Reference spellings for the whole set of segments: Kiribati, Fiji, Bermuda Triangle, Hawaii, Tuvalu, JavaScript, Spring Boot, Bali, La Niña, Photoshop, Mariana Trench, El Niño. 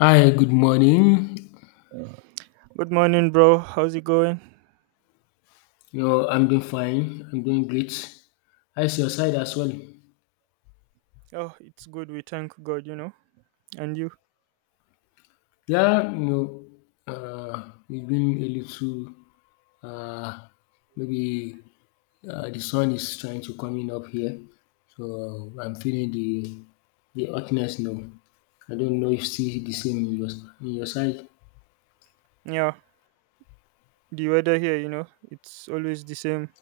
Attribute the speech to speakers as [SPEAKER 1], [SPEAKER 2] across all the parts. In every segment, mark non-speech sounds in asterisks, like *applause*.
[SPEAKER 1] Hi, good morning.
[SPEAKER 2] Good morning, bro. How's it going?
[SPEAKER 1] You know, I'm doing fine. I'm doing great. How's your side as well?
[SPEAKER 2] Oh, it's good. We thank God, you know. And you?
[SPEAKER 1] Yeah, you know, it's been a little, uh, maybe the sun is trying to coming up here, so I'm feeling the hotness now. I don't know if see the same in your side.
[SPEAKER 2] Yeah. The weather here, you know, it's always the same,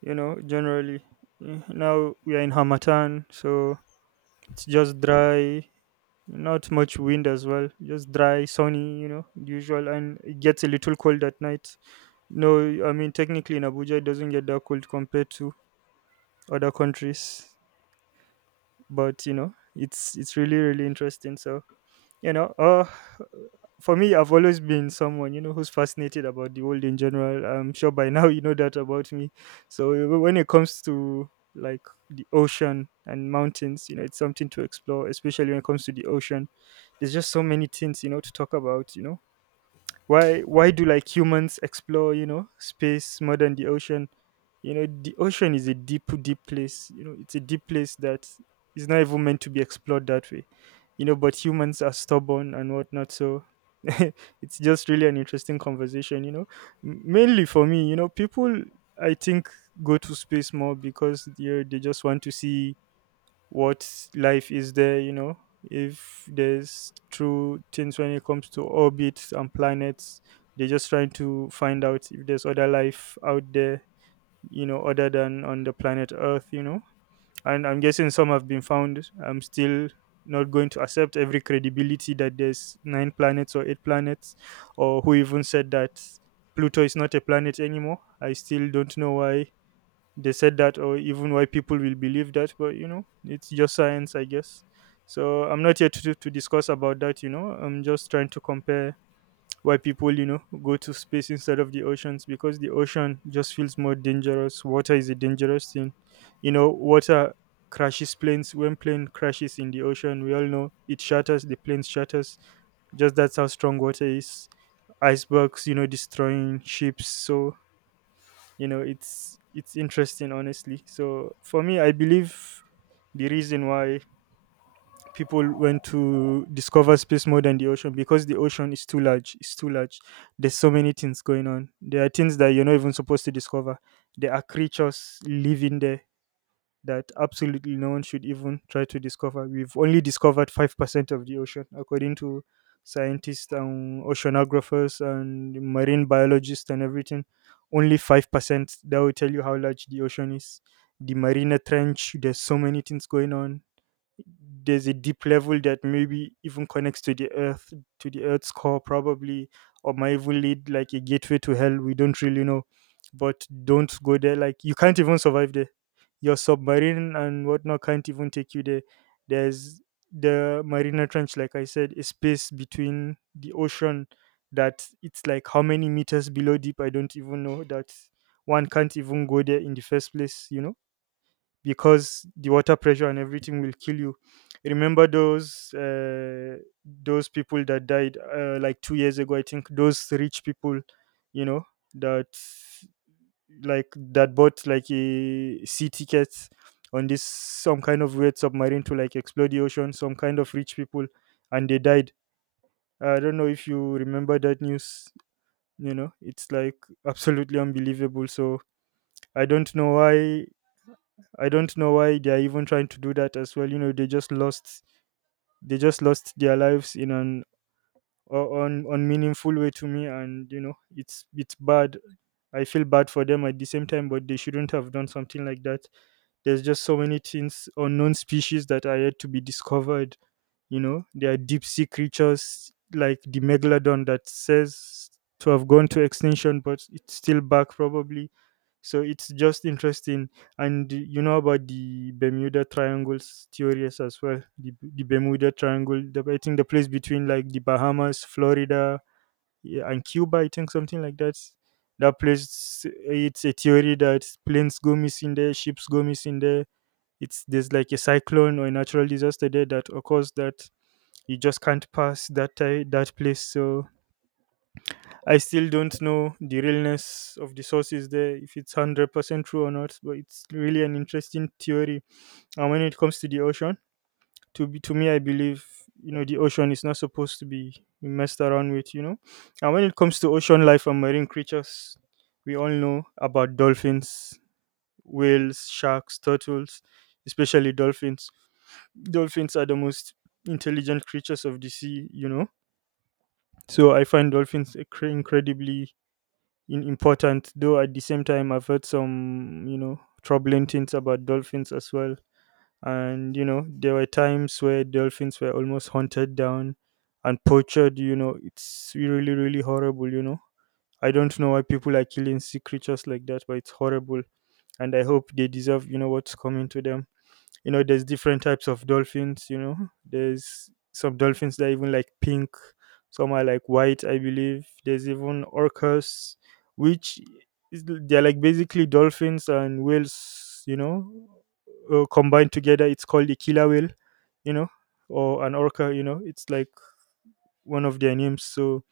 [SPEAKER 2] you know, generally. Now we are in Hamatan, so it's just dry, not much wind as well. Just dry, sunny, you know, usual. And it gets a little cold at night. No, I mean, technically in Abuja, it doesn't get that cold compared to other countries, but, you know, it's really, really interesting. So, you know, for me, I've always been someone, you know, who's fascinated about the world in general. I'm sure by *laughs* now you know that about me. So when it comes to like the ocean and mountains, you know, it's something to explore, especially when it comes to the ocean. There's just so many things, you know, to talk about, you know. Why do like humans explore, you know, space more than the ocean? You know, the ocean is a deep deep place, you know. It's a deep place that is not even meant to be explored that way, you know. But humans are stubborn and whatnot, so *laughs* it's just really an interesting conversation, you know. Mainly for me, you know, people, I think, go to space more because, you know, they just want to see what life is there, you know, if there's true things when it comes to orbits and planets. They're just trying to find out if there's other life out there, you know, other than on the planet Earth, you know. And I'm guessing some have been found. I'm still not going to accept every credibility that there's nine planets or eight planets, or who even said that Pluto is not a planet anymore. I still don't know why they said that or even why people will believe that, but you know, it's just science, I guess. So I'm not here to discuss about that, you know. I'm just trying to compare why people, you know, go to space instead of the oceans, because the ocean just feels more dangerous. Water is a dangerous thing, you know. Water crashes planes. When plane crashes in the ocean, we all know it shatters, the plane shatters. Just that's how strong water is. Icebergs, you know, destroying ships. So, you know, it's interesting, honestly. So for me, I believe the reason why people went to discover space more than the ocean, because the ocean is too large, it's too large. There's so many things going on. There are things that you're not even supposed to discover. There are creatures living there that absolutely no one should even try to discover. We've only discovered 5% of the ocean, according to scientists and oceanographers and marine biologists and everything. Only 5%. That will tell you how large the ocean is. The marina trench, there's so many things going on. There's a deep level that maybe even connects to the earth, to the earth's core probably, or might even lead like a gateway to hell, we don't really know. But don't go there, like you can't even survive there. Your submarine and whatnot can't even take you there. There's the marina trench, like I said, a space between the ocean that, it's like how many meters below deep, I don't even know that. One can't even go there in the first place, you know, because the water pressure and everything will kill you. Remember those people that died like 2 years ago? I think those rich people, you know, that like that bought like a sea tickets on this some kind of weird submarine to like explore the ocean. Some kind of rich people, and they died. I don't know if you remember that news. You know, it's like absolutely unbelievable. So I don't know why I don't know why they are even trying to do that as well. You know, they just lost their lives in an unmeaningful way to me, and you know, it's bad. I feel bad for them at the same time, but they shouldn't have done something like that. There's just so many things, unknown species that are yet to be discovered. You know, there are deep sea creatures like the megalodon that says to have gone to extinction, but it's still back probably. So it's just interesting. And you know about the Bermuda Triangles theories as well. The Bermuda Triangle, I think the place between like the Bahamas, Florida, yeah, and Cuba, I think something like that. That place, it's a theory that planes go missing there, ships go missing there. It's, there's like a cyclone or a natural disaster there that occurs, that you just can't pass that that place. So I still don't know the realness of the sources there, if it's 100% true or not, but it's really an interesting theory. And when it comes to the ocean, to me, I believe, you know, the ocean is not supposed to be messed around with, you know. And when it comes to ocean life and marine creatures, we all know about dolphins, whales, sharks, turtles. Especially dolphins, dolphins are the most intelligent creatures of the sea, you know. So I find dolphins incredibly important, though at the same time, I've heard some, you know, troubling things about dolphins as well. And, you know, there were times where dolphins were almost hunted down and poached, you know. It's really, really horrible, you know. I don't know why people are killing sea creatures like that, but it's horrible. And I hope they deserve, you know, what's coming to them. You know, there's different types of dolphins, you know. There's some dolphins that are even like pink, some are like white. I believe there's even orcas, which is, they're like basically dolphins and whales, you know, combined together. It's called a killer whale, you know, or an orca, you know. It's like one of their names. So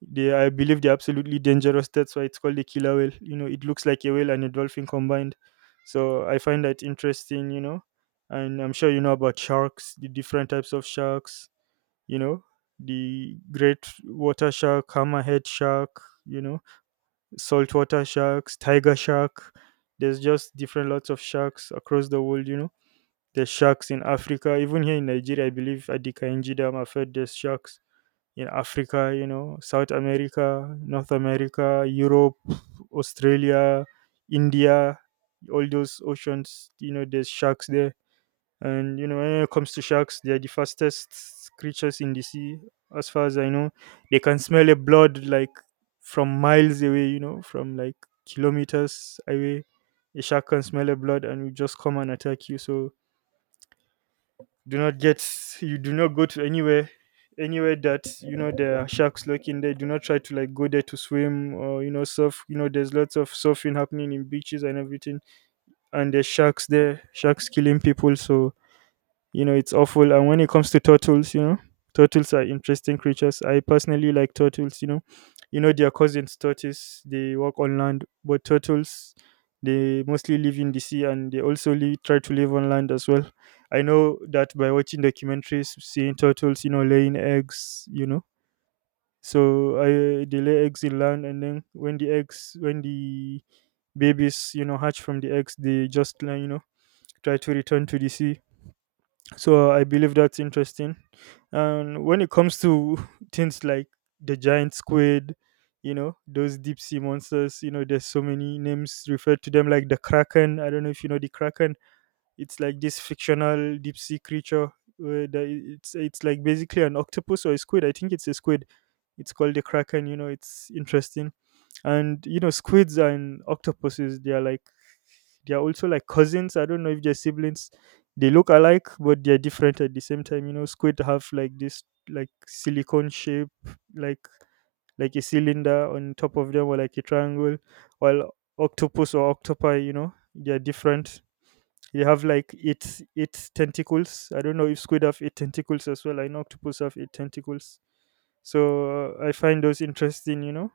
[SPEAKER 2] they, I believe, they're absolutely dangerous. That's why it's called a killer whale. You know, it looks like a whale and a dolphin combined. So I find that interesting. You know, and I'm sure you know about sharks, the different types of sharks. You know, the great water shark, hammerhead shark. You know, saltwater sharks, tiger shark. There's just different lots of sharks across the world. You know, there's sharks in Africa, even here in Nigeria. I believe at the Kainji Dam, I've heard there's sharks in Africa, you know, South America, North America, Europe, Australia, India, all those oceans, you know, there's sharks there. And, you know, when it comes to sharks, they are the fastest creatures in the sea, as far as I know. They can smell a blood like from miles away, you know, from like kilometers away. A shark can smell a blood and will just come and attack you. So, do not get, you do not go to anywhere that you know there are sharks lurking there. Do not try to like go there to swim, or you know, surf. You know, there's lots of surfing happening in beaches and everything, and there's sharks there, sharks killing people. So you know, it's awful. And when it comes to turtles, you know, turtles are interesting creatures. I personally like turtles, you know. You know, their cousins tortoise, they walk on land, but turtles, they mostly live in the sea, and they also live, try to live on land as well. I know that by watching documentaries, seeing turtles, you know, laying eggs, you know. So I, they lay eggs in land, and then when the eggs, when the babies, you know, hatch from the eggs, they just like, you know, try to return to the sea. So I believe that's interesting. And when it comes to *laughs* things like the giant squid, you know, those deep sea monsters, you know, there's so many names referred to them like the kraken. I don't know if you know the kraken. It's like this fictional deep sea creature. Where the, it's like basically an octopus or a squid. I think it's a squid. It's called the kraken. You know, it's interesting. And you know, squids and octopuses, they are like, they are also like cousins. I don't know if they're siblings. They look alike, but they're different at the same time. You know, squid have like this like silicone shape, like a cylinder on top of them or like a triangle, while octopus or octopi, you know, they're different. They have like eight tentacles. I don't know if squid have eight tentacles as well. I know octopus have eight tentacles. So I find those interesting, you know,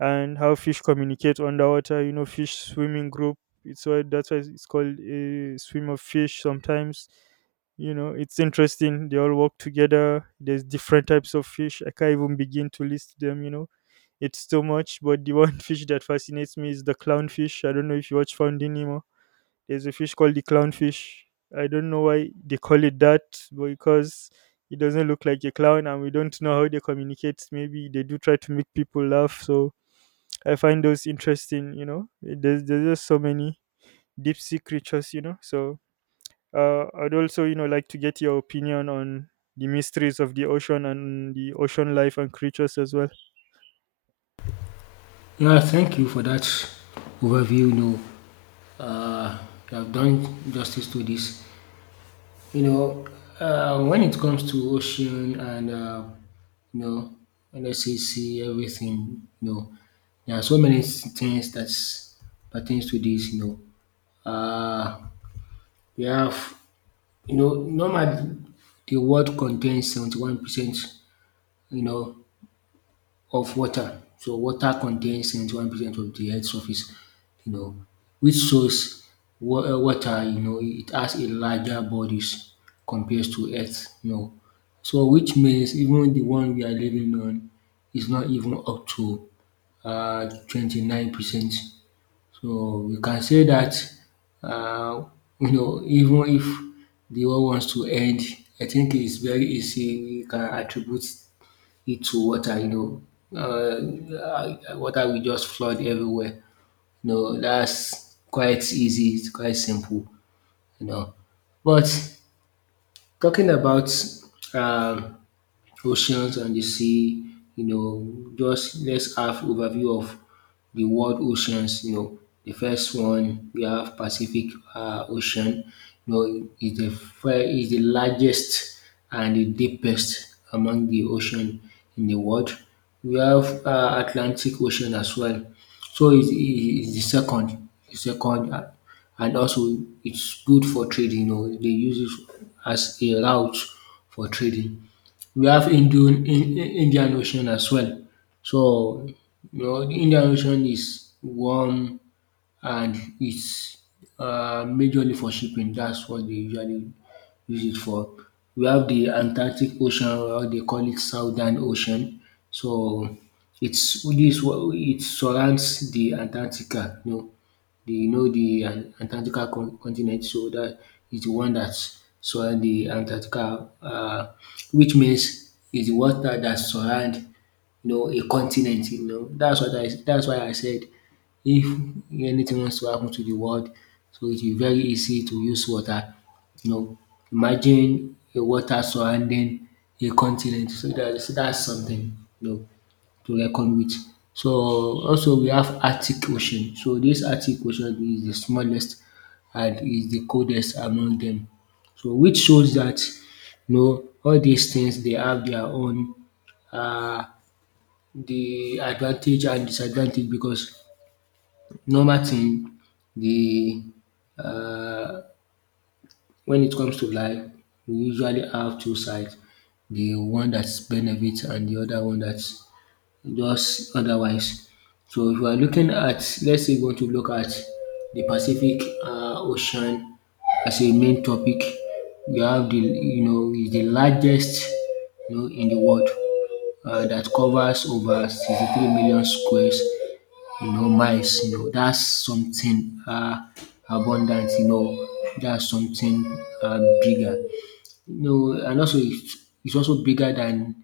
[SPEAKER 2] and how fish communicate underwater. You know, fish swimming group. It's why That's why it's called a swim of fish. Sometimes, you know, it's interesting. They all work together. There's different types of fish. I can't even begin to list them. You know, it's too much. But the one *laughs* fish that fascinates me is the clownfish. I don't know if you watch Finding Nemo. There's a fish called the clownfish. I don't know why they call it that, but because it doesn't look like a clown, and we don't know how they communicate. Maybe they do try to make people laugh, so I find those interesting. You know, there's just so many deep sea creatures. You know, so I'd also, you know, like to get your opinion on the mysteries of the ocean and the ocean life and creatures as well.
[SPEAKER 1] Yeah, thank you for that overview. You know, uh, you have done justice to this. You know, when it comes to ocean and you know, let's say sea, everything, you know, there are so many things that pertains to this. You know, we have, you know, normally the world contains 71%, you know, of water. So water contains 71% of the Earth's surface, you know, which shows water, you know, it has a larger bodies compared to earth, you know. So which means even the one we are living on is not even up to 29%. So we can say that uh, you know, even if the world wants to end, I think it's very easy. We can attribute into water, you know. Water will just flood everywhere. You know, that's quite easy, it's quite simple, you know. But talking about um oceans and the sea. You know, just let's have overview of the world oceans. You know, the first one we have Pacific Ocean. You know, is the largest and the deepest among the ocean in the world. We have Atlantic Ocean as well. So it's the second, and also it's good for trading. You know, they use it as a route for trading. We have Indian Ocean as well. So, you know, the Indian Ocean is warm and it's majorly for shipping. That's what they usually use it for. We have the Atlantic Ocean, or they call it Southern Ocean. So, it surrounds the Antarctica. You know, the Antarctica continent. So that is the one that soil the Antarctica, which means is the water that surround, you know, a continent. You know, that's why I said if anything wants to happen to the world, so it will be very easy to use water. You know, imagine a water surrounding a continent. So that's something, you know, to reckon with. So also we have Arctic Ocean. So this Arctic Ocean is the smallest and is the coldest among them. So which shows that, you know, all these things they have their own um de advantage and disadvantage because normal thing the um when it comes to life we usually have two sides, the one dat benefits and the other one dat just otherwise. So if we are looking at let's say we want to look at the Pacific Ocean as a main topic. We have the you know, is the largest, you know, in the world dat covers over 63 million squares, you know, miles, you know, that's something, abundant, you know, that's something, bigger. No, and also it's also bigger than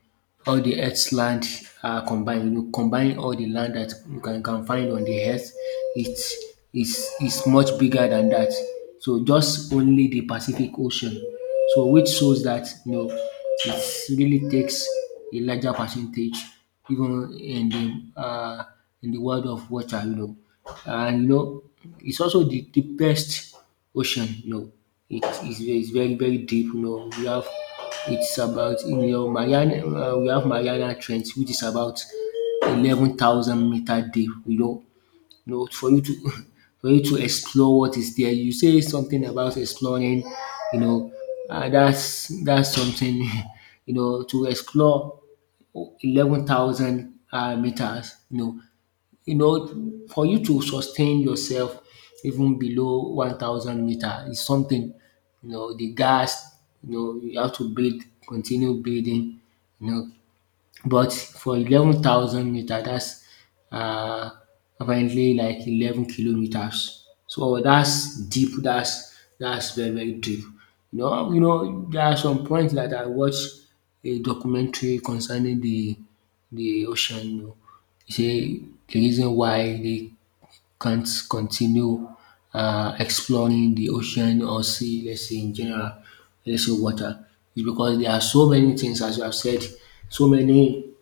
[SPEAKER 1] all the earth's land are combined. You know, combine all the land that you can find on the earth, it's, it's much bigger than that. So just only the Pacific Ocean. So which shows that you know it really takes a larger percentage even in the world of water, you know. And you know, it's also the deepest Ocean, no. It's very very deep, no. We have, it's about in your Mariana we have Mariana Trench which is about 11,000 meter deep, you know. You know, for you to *laughs* for you to explore what is there. You say something about exploring, you know, that's something *laughs* you know, to explore 11,000 meters, you know, for you to sustain yourself even below 1,000 meter is something, you know, the gas, you know, you have to breathe, continue breathing, you know, but for 11,000 meter, that's uh, apparently like 11 kilometers. So that's deep. That's very very deep. You know, there are some points that I watched a documentary concerning the ocean. You know, he say the reason why they can't continue exploring the ocean or sea, let's say in general, let's say water, is because there are so many things, as you have said, so many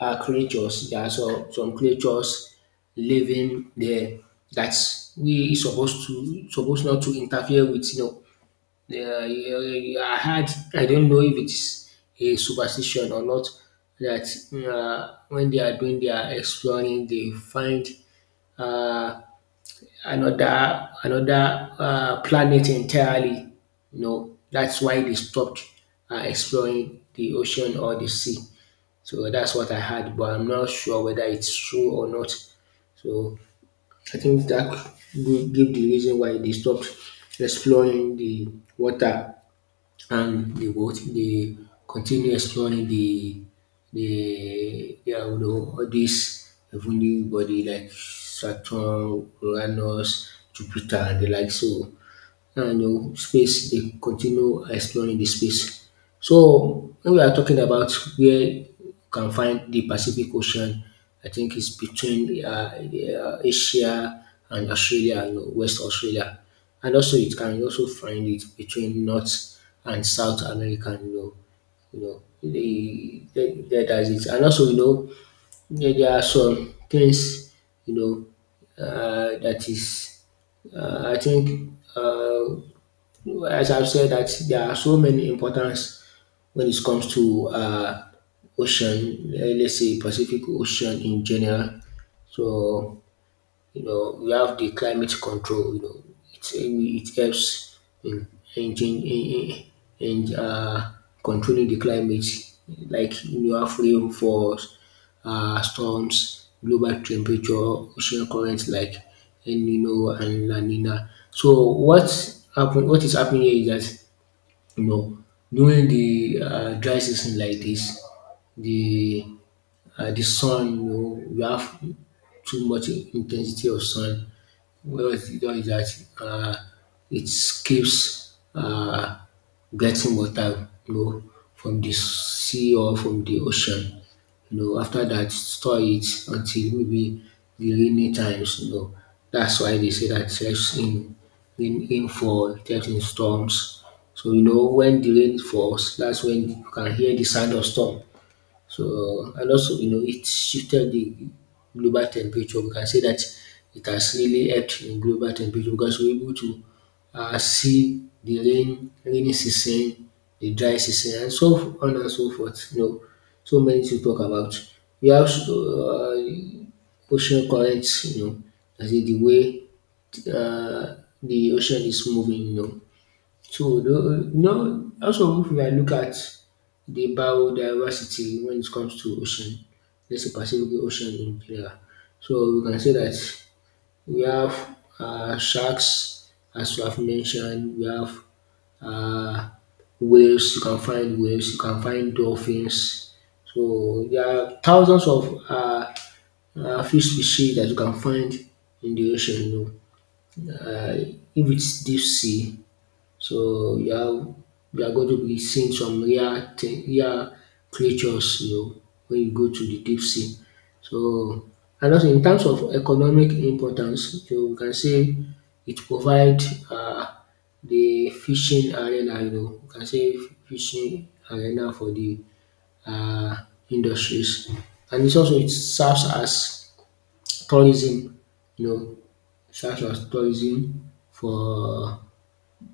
[SPEAKER 1] creatures. There are some creatures living there that we supposed not to interfere with. You know, I don't know if it's a superstition or not, that when they are doing their exploring, they find uh, another planet entirely. You know, that's why they stopped exploring the ocean or the sea. So that's what I had, but I'm not sure whether it's true or not. So I think that could give the reason why they stopped exploring the water and the what they continue exploring the yeah, you know, all this heavenly body like Saturn, Uranus, Jupiter and the like. So and space, they continue exploring the space. So when we are talking about where you can find the Pacific Ocean, I think it's between Asia and Australia and West Australia, and also it can also find it between North and South America, you know, you know that's it. And also, you know, there are some things, you know, that is, I think, um as I've said, that there are so many importance when it comes to ocean. Let's say Pacific Ocean in general. So, you know, we have the climate control, you know, it helps in, chan- in, controlling the climate. Like you have rain for storms, global temperature, ocean currents like El Nino and La Nina. So what is happening here is that, you know, during the dry season like this, the the sun, you know, we have too much intensity of sun. Well, it does is that, it keeps getting water, you know, from the sea or from the ocean. You know, after that, store it until maybe the rainy times. You know, that's why they say that it helps in in in storms. So you know, when the rain falls, that's when you can hear the sound of storm. So, and also you know, it shifted the global temperature. We can say that it has really helped in global temperature because we're able to see the rain, rainy season, the dry season, and so on and so forth. You know, so many to talk about. We have ocean currents. You know, as in the way uh, the ocean is moving. You know, so, no, also if I look at the biodiversity when it comes to ocean, let's say Pacific Ocean in general. So we can say that we have sharks, as you have mentioned, we have uh, whales, you can find whales, you can find dolphins. So there are thousands of fish species that you can find in the ocean, you know. If it's deep sea, so you are going to be seeing some rare creatures, you know, when you go to the deep sea. So and also in terms of economic importance, you can say it provide um the fishing arena, you know, you can say fishing arena for the um industries. And it also it serves as tourism, you know, serves as tourism for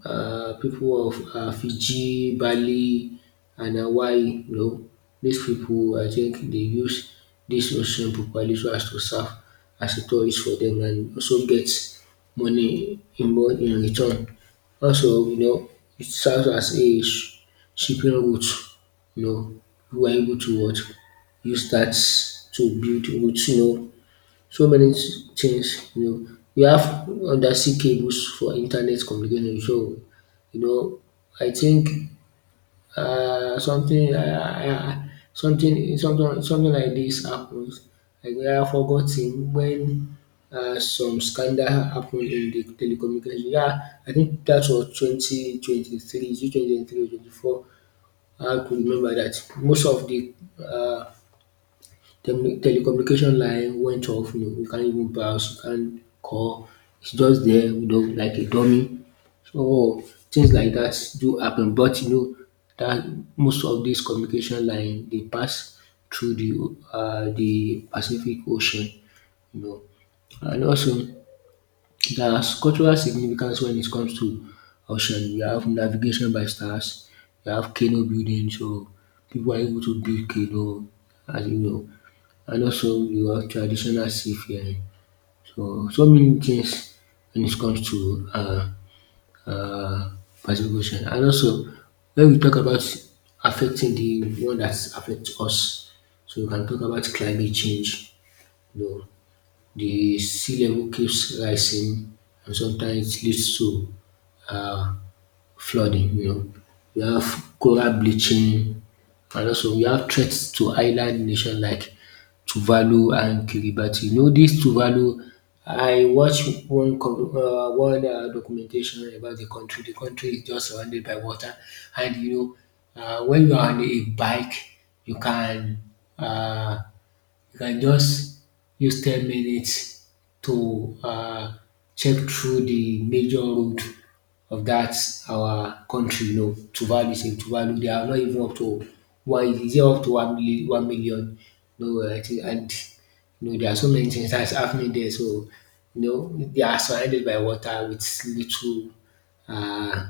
[SPEAKER 1] people of Fiji, Bali and Hawaii, you know. These people, I think, they use this ocean properly so as to serve as a tourist for them and also get money in return. Also, you know, it serves as a shipping route, you know, who are able to what use that to build routes, you know, so many things, you know. We have undersea cables for internet communication, so you know, I think something like this happens, like we have forgotten when some scandal happened in the telecommunication. Yeah, I think that was 2023. Is it 2023 or 24? I could remember that. Most of the um telecommunication line went off, you know, you can't even browse, you can't call, it's just there, you know, like a dummy. So things like that do happen, but you know that most of this communication line they pass through the Pacific Ocean, you know. And also, there's cultural significance when it comes to ocean. You have navigation by stars, you have canoe building, so people are able to build canoe, as you know, and also your traditional seafaring. So so many things when it comes to uh, Pacific Ocean. And also, when we talk about affecting the one that affects us, so we can talk about climate change. You know, the sea level keeps rising, and sometimes it leads to uh, flooding, you know, we have coral bleaching, and also we have threats to island nation like Tuvalu and Kiribati. You know this Tuvalu, I watch one documentation about the country. The country is just surrounded by water and you know when you are on a bike you can uh. You can just use 10 minutes to check through the major road of that our country. You know, Tuvalu is in Tuvalu. They are not even up to one, is it up to 1 million? 1 million? No, I think. And you know there are so many things that's happening there. So you know they are surrounded by water with little uh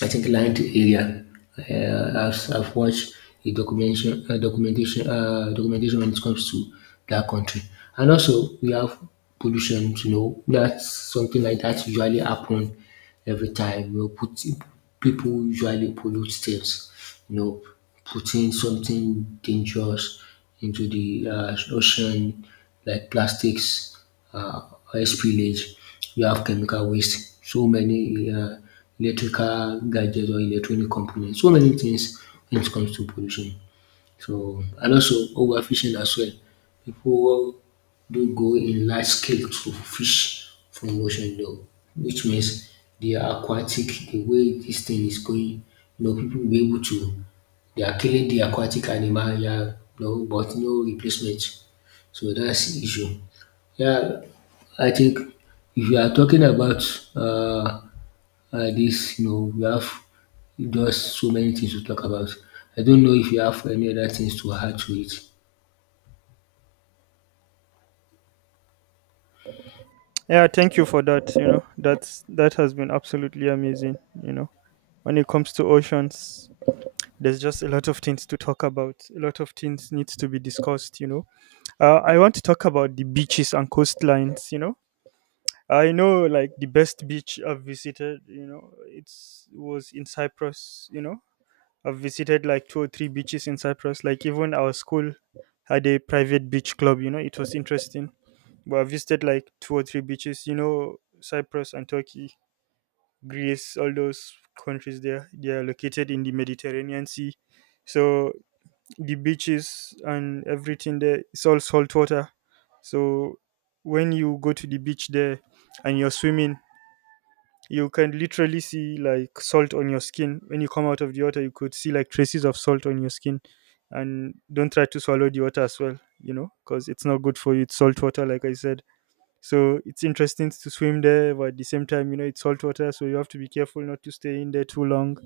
[SPEAKER 1] I think land area. I've watched documentation when it comes to that country. And also we have pollution. You know, that's something like that usually happen every time. You know, people usually pollute things. You know, putting something dangerous into the ocean, like plastics, uh, oil spillage. You have chemical waste. So many. Electrical gadgets or electronic components. So many things when it comes to pollution. So and also overfishing as well. People do go in large scale to fish from ocean though, which means the way this thing is going, you know, people will be able to they are killing the aquatic animal, yeah, no, but no replacement. So that's de issue. Yeah, I think if you are talking about this, you know, we have just so many things to talk about. I don't know if you have any other things to add to it.
[SPEAKER 2] Yeah, thank you for that. You know, that has been absolutely amazing. You know, when it comes to oceans, there's just a lot of things to talk about. A lot of things needs to be discussed. You know. I want to talk about the beaches and coastlines. You know, I know like the best beach I've visited. You know, it's was in Cyprus. You know, I've visited like two or three beaches in Cyprus. Like even our school had a private beach club. You know, it was interesting. But I visited like two or three beaches. You know, Cyprus and Turkey, Greece, all those countries there. They are located in the Mediterranean Sea, so the beaches and everything there, it's all salt water. So when you go to the beach there and you're swimming, you can literally see like salt on your skin. When you come out of the water, you could see like traces of salt on your skin, and don't try to swallow the water as well, you know, because it's not good for you. It's salt water, like I said. So it's interesting to swim there, but at the same time, you know, it's salt water, so you have to be careful not to stay in there too long.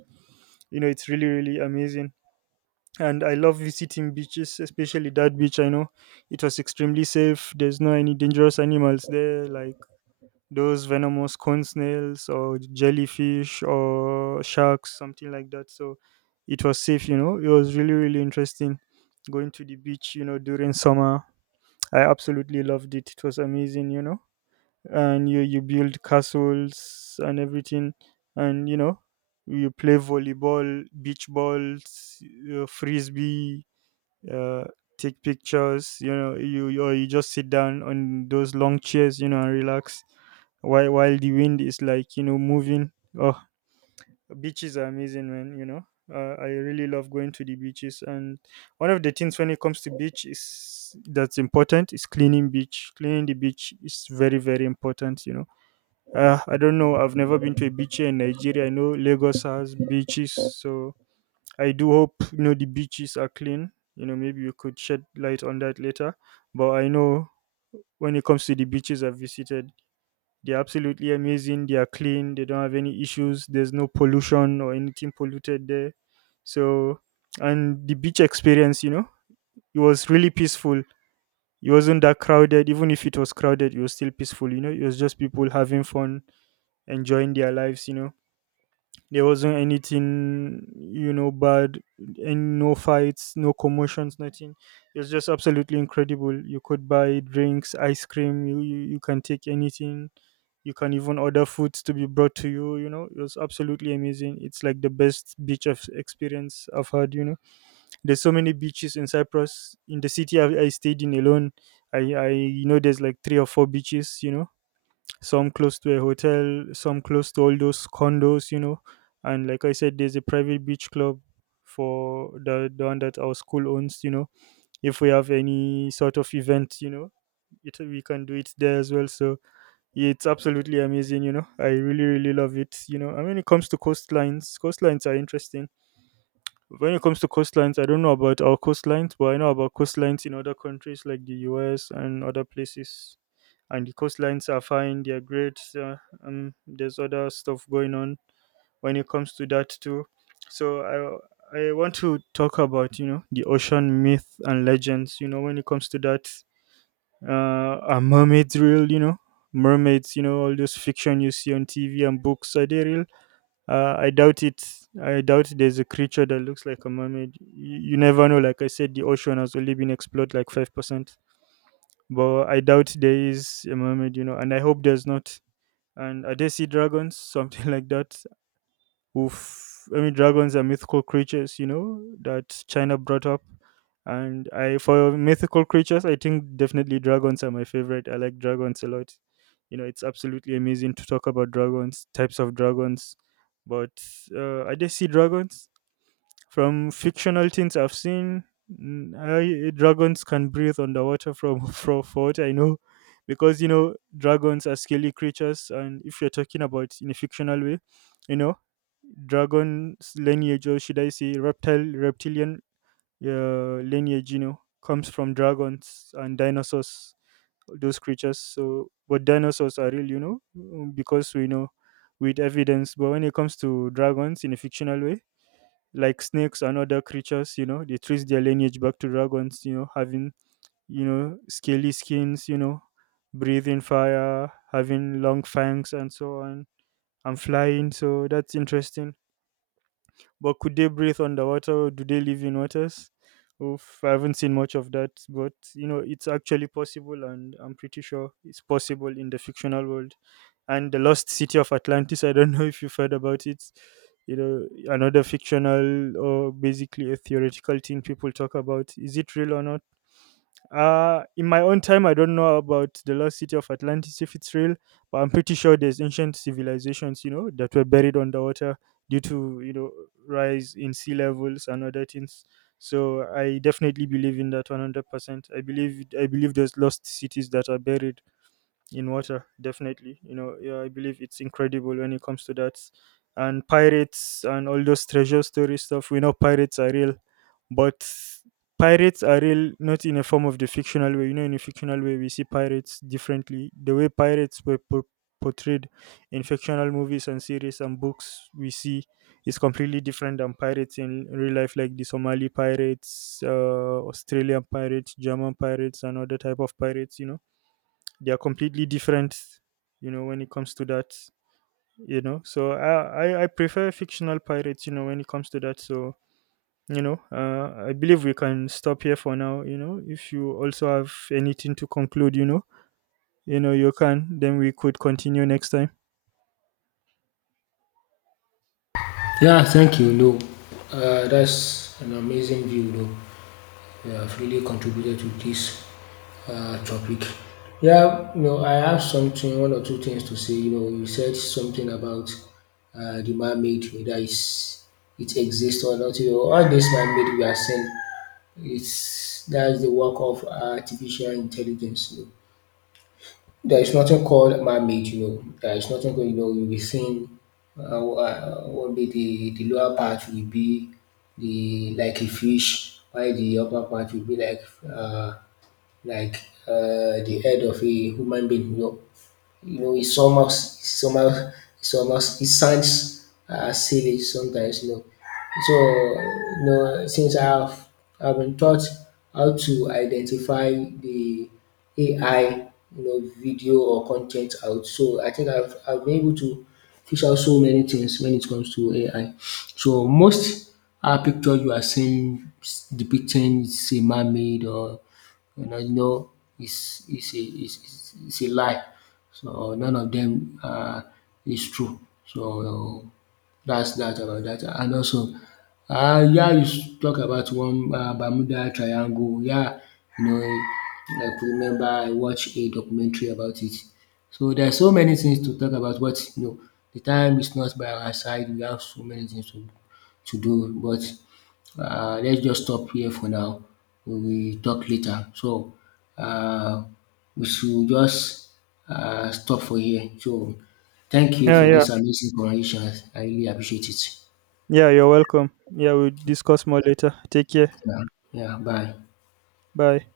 [SPEAKER 2] You know, it's really really amazing, and I love visiting beaches, especially that beach. I know it was extremely safe. There's no any dangerous animals there, like those venomous cone snails or jellyfish or sharks, something like that. So it was safe. You know, it was really really interesting going to the beach. You know, during summer, I absolutely loved it. It was amazing. You know, and you build castles and everything, and you know. You play volleyball, beach balls, frisbee, uh, take pictures. You know, or you just sit down on those long chairs, you know, and relax while the wind is like, you know, moving. Oh, beaches are amazing, man. You know, I really love going to the beaches. And one of the things when it comes to beach is that's important is cleaning beach. Cleaning the beach is very very important. You know, I don't know. I've never been to a beach here in Nigeria. I know Lagos has beaches, so I do hope, you know, the beaches are clean. You know, maybe you could shed light on that later. But I know when it comes to the beaches I've visited, they're absolutely amazing. They are clean. They don't have any issues. There's no pollution or anything polluted there. So, and the beach experience, you know, it was really peaceful. It wasn't that crowded. Even if it was crowded, it was still peaceful. You know, it was just people having fun, enjoying their lives. You know there wasn't anything, you know, bad, and no fights, no commotions, nothing. It's just absolutely incredible. You could buy drinks, ice cream. You can take anything. You can even order foods to be brought to you. You know, it was absolutely amazing. It's like the best beach of experience I've had. You know, there's so many beaches in Cyprus. In the city I stayed in alone, I you know there's like three or four beaches. You know, some close to a hotel, some close to all those condos, you know. And like I said, there's a private beach club for the one that our school owns, you know. If we have any sort of event, you know, it, we can do it there as well. So it's absolutely amazing, you know. I really, really love it, you know. And when it comes to coastlines, coastlines are interesting. When it comes to coastlines, I don't know about our coastlines, but I know about coastlines in other countries like the US and other places, and the coastlines are fine. They're great. There's other stuff going on when it comes to that too. So I want to talk about, you know, the ocean myth and legends. You know, when it comes to that, are mermaids real? You know, mermaids. You know all those fiction you see on TV and books, are they real? I doubt it. I doubt there's a creature that looks like a mermaid. You never know. Like I said, the ocean has only been explored like 5%, but I doubt there is a mermaid, you know, and I hope there's not. And are they sea dragons *laughs* something like that? Oof, I mean, dragons are mythical creatures, you know, that China brought up. And I, for mythical creatures, I think definitely dragons are my favorite. I like dragons a lot. You know, it's absolutely amazing to talk about dragons, types of dragons. But are they sea dragons from fictional things I've seen? mm, I, dragons can breathe underwater from, *laughs* from for what I know, because you know dragons are scaly creatures, and if you're talking about in a fictional way, you know, dragon's lineage, or should I say reptile reptilian lineage, you know, comes from dragons and dinosaurs, those creatures. So, but dinosaurs are real, you know, because we know with evidence. But when it comes to dragons in a fictional way, like snakes and other creatures, you know, they trace their lineage back to dragons, you know, having, you know, scaly skins, you know, breathing fire, having long fangs and so on, and flying. So that's interesting. But could they breathe underwater? Do they live in waters? Oof, I haven't seen much of that, but you know, it's actually possible, and I'm pretty sure it's possible in the fictional world. And the lost city of Atlantis, I don't *laughs* know if you've heard about it. You know, another fictional or basically a theoretical thing people talk about. Is it real or not? In my own time, I don't know about the lost city of Atlantis if it's real, but I'm pretty sure there's ancient civilizations, you know, that were buried underwater due to, you know, rise in sea levels and other things. So I definitely believe in that 100%. I believe there's lost cities that are buried in water definitely, you know. Yeah, I believe it's incredible when it comes to that. And pirates and all those treasure story stuff, we know pirates are real. But pirates are real not in a form of the fictional way. You know, in a fictional way we see pirates differently. The way pirates were portrayed in fictional movies and series and books we see is completely different than pirates in real life, like the Somali pirates, Australian pirates, German pirates and other type of pirates, you know. They are completely different, you know, when it comes to that. You know, so I prefer fictional pirates, you know, when it comes to that. So you know, I believe we can stop here for now. You know, if you also have anything to conclude, you know, you know, you can. Then we could continue next time.
[SPEAKER 1] Yeah, thank you. No, that's an amazing view. No, you have really contributed to this topic. Yeah, you know, I have something, one or two things to say. You know, you said something about the man-made, whether it's, it exists or not. You know, all this man-made we are saying, it's that's the work of artificial intelligence. You know. There is nothing called man-made, you know. There is nothing called, you know, you'll be seeing what be the lower part will be the like a fish, while the upper part will be like uh, like the head of a human being. You know, it somehow, it sounds silly sometimes. You know, so you know, since I've been taught how to identify the AI, you know, video or content out. So I think I've been able to fish out so many things when it comes to AI. So most our picture you are seeing s- depicting is a man-made, or you know, you know, it's is a it's is a lie. So none of them is true. So that's that about that. And also, yeah, you s- talk about one Bermuda Triangle. Yeah, you know, I could remember I watched a documentary about it. So there are so many things to talk about, but you know, the time is not by our side. We have so many things to do, but let's just stop here for now. We will talk later. So uh, we should just stop for here. So thank you
[SPEAKER 2] Yeah,
[SPEAKER 1] for
[SPEAKER 2] yeah,
[SPEAKER 1] this amazing conversation. I really appreciate it.
[SPEAKER 2] yeah, you're welcome. Yeah, we'll discuss more later. Take care.
[SPEAKER 1] Yeah, yeah, bye.
[SPEAKER 2] Bye.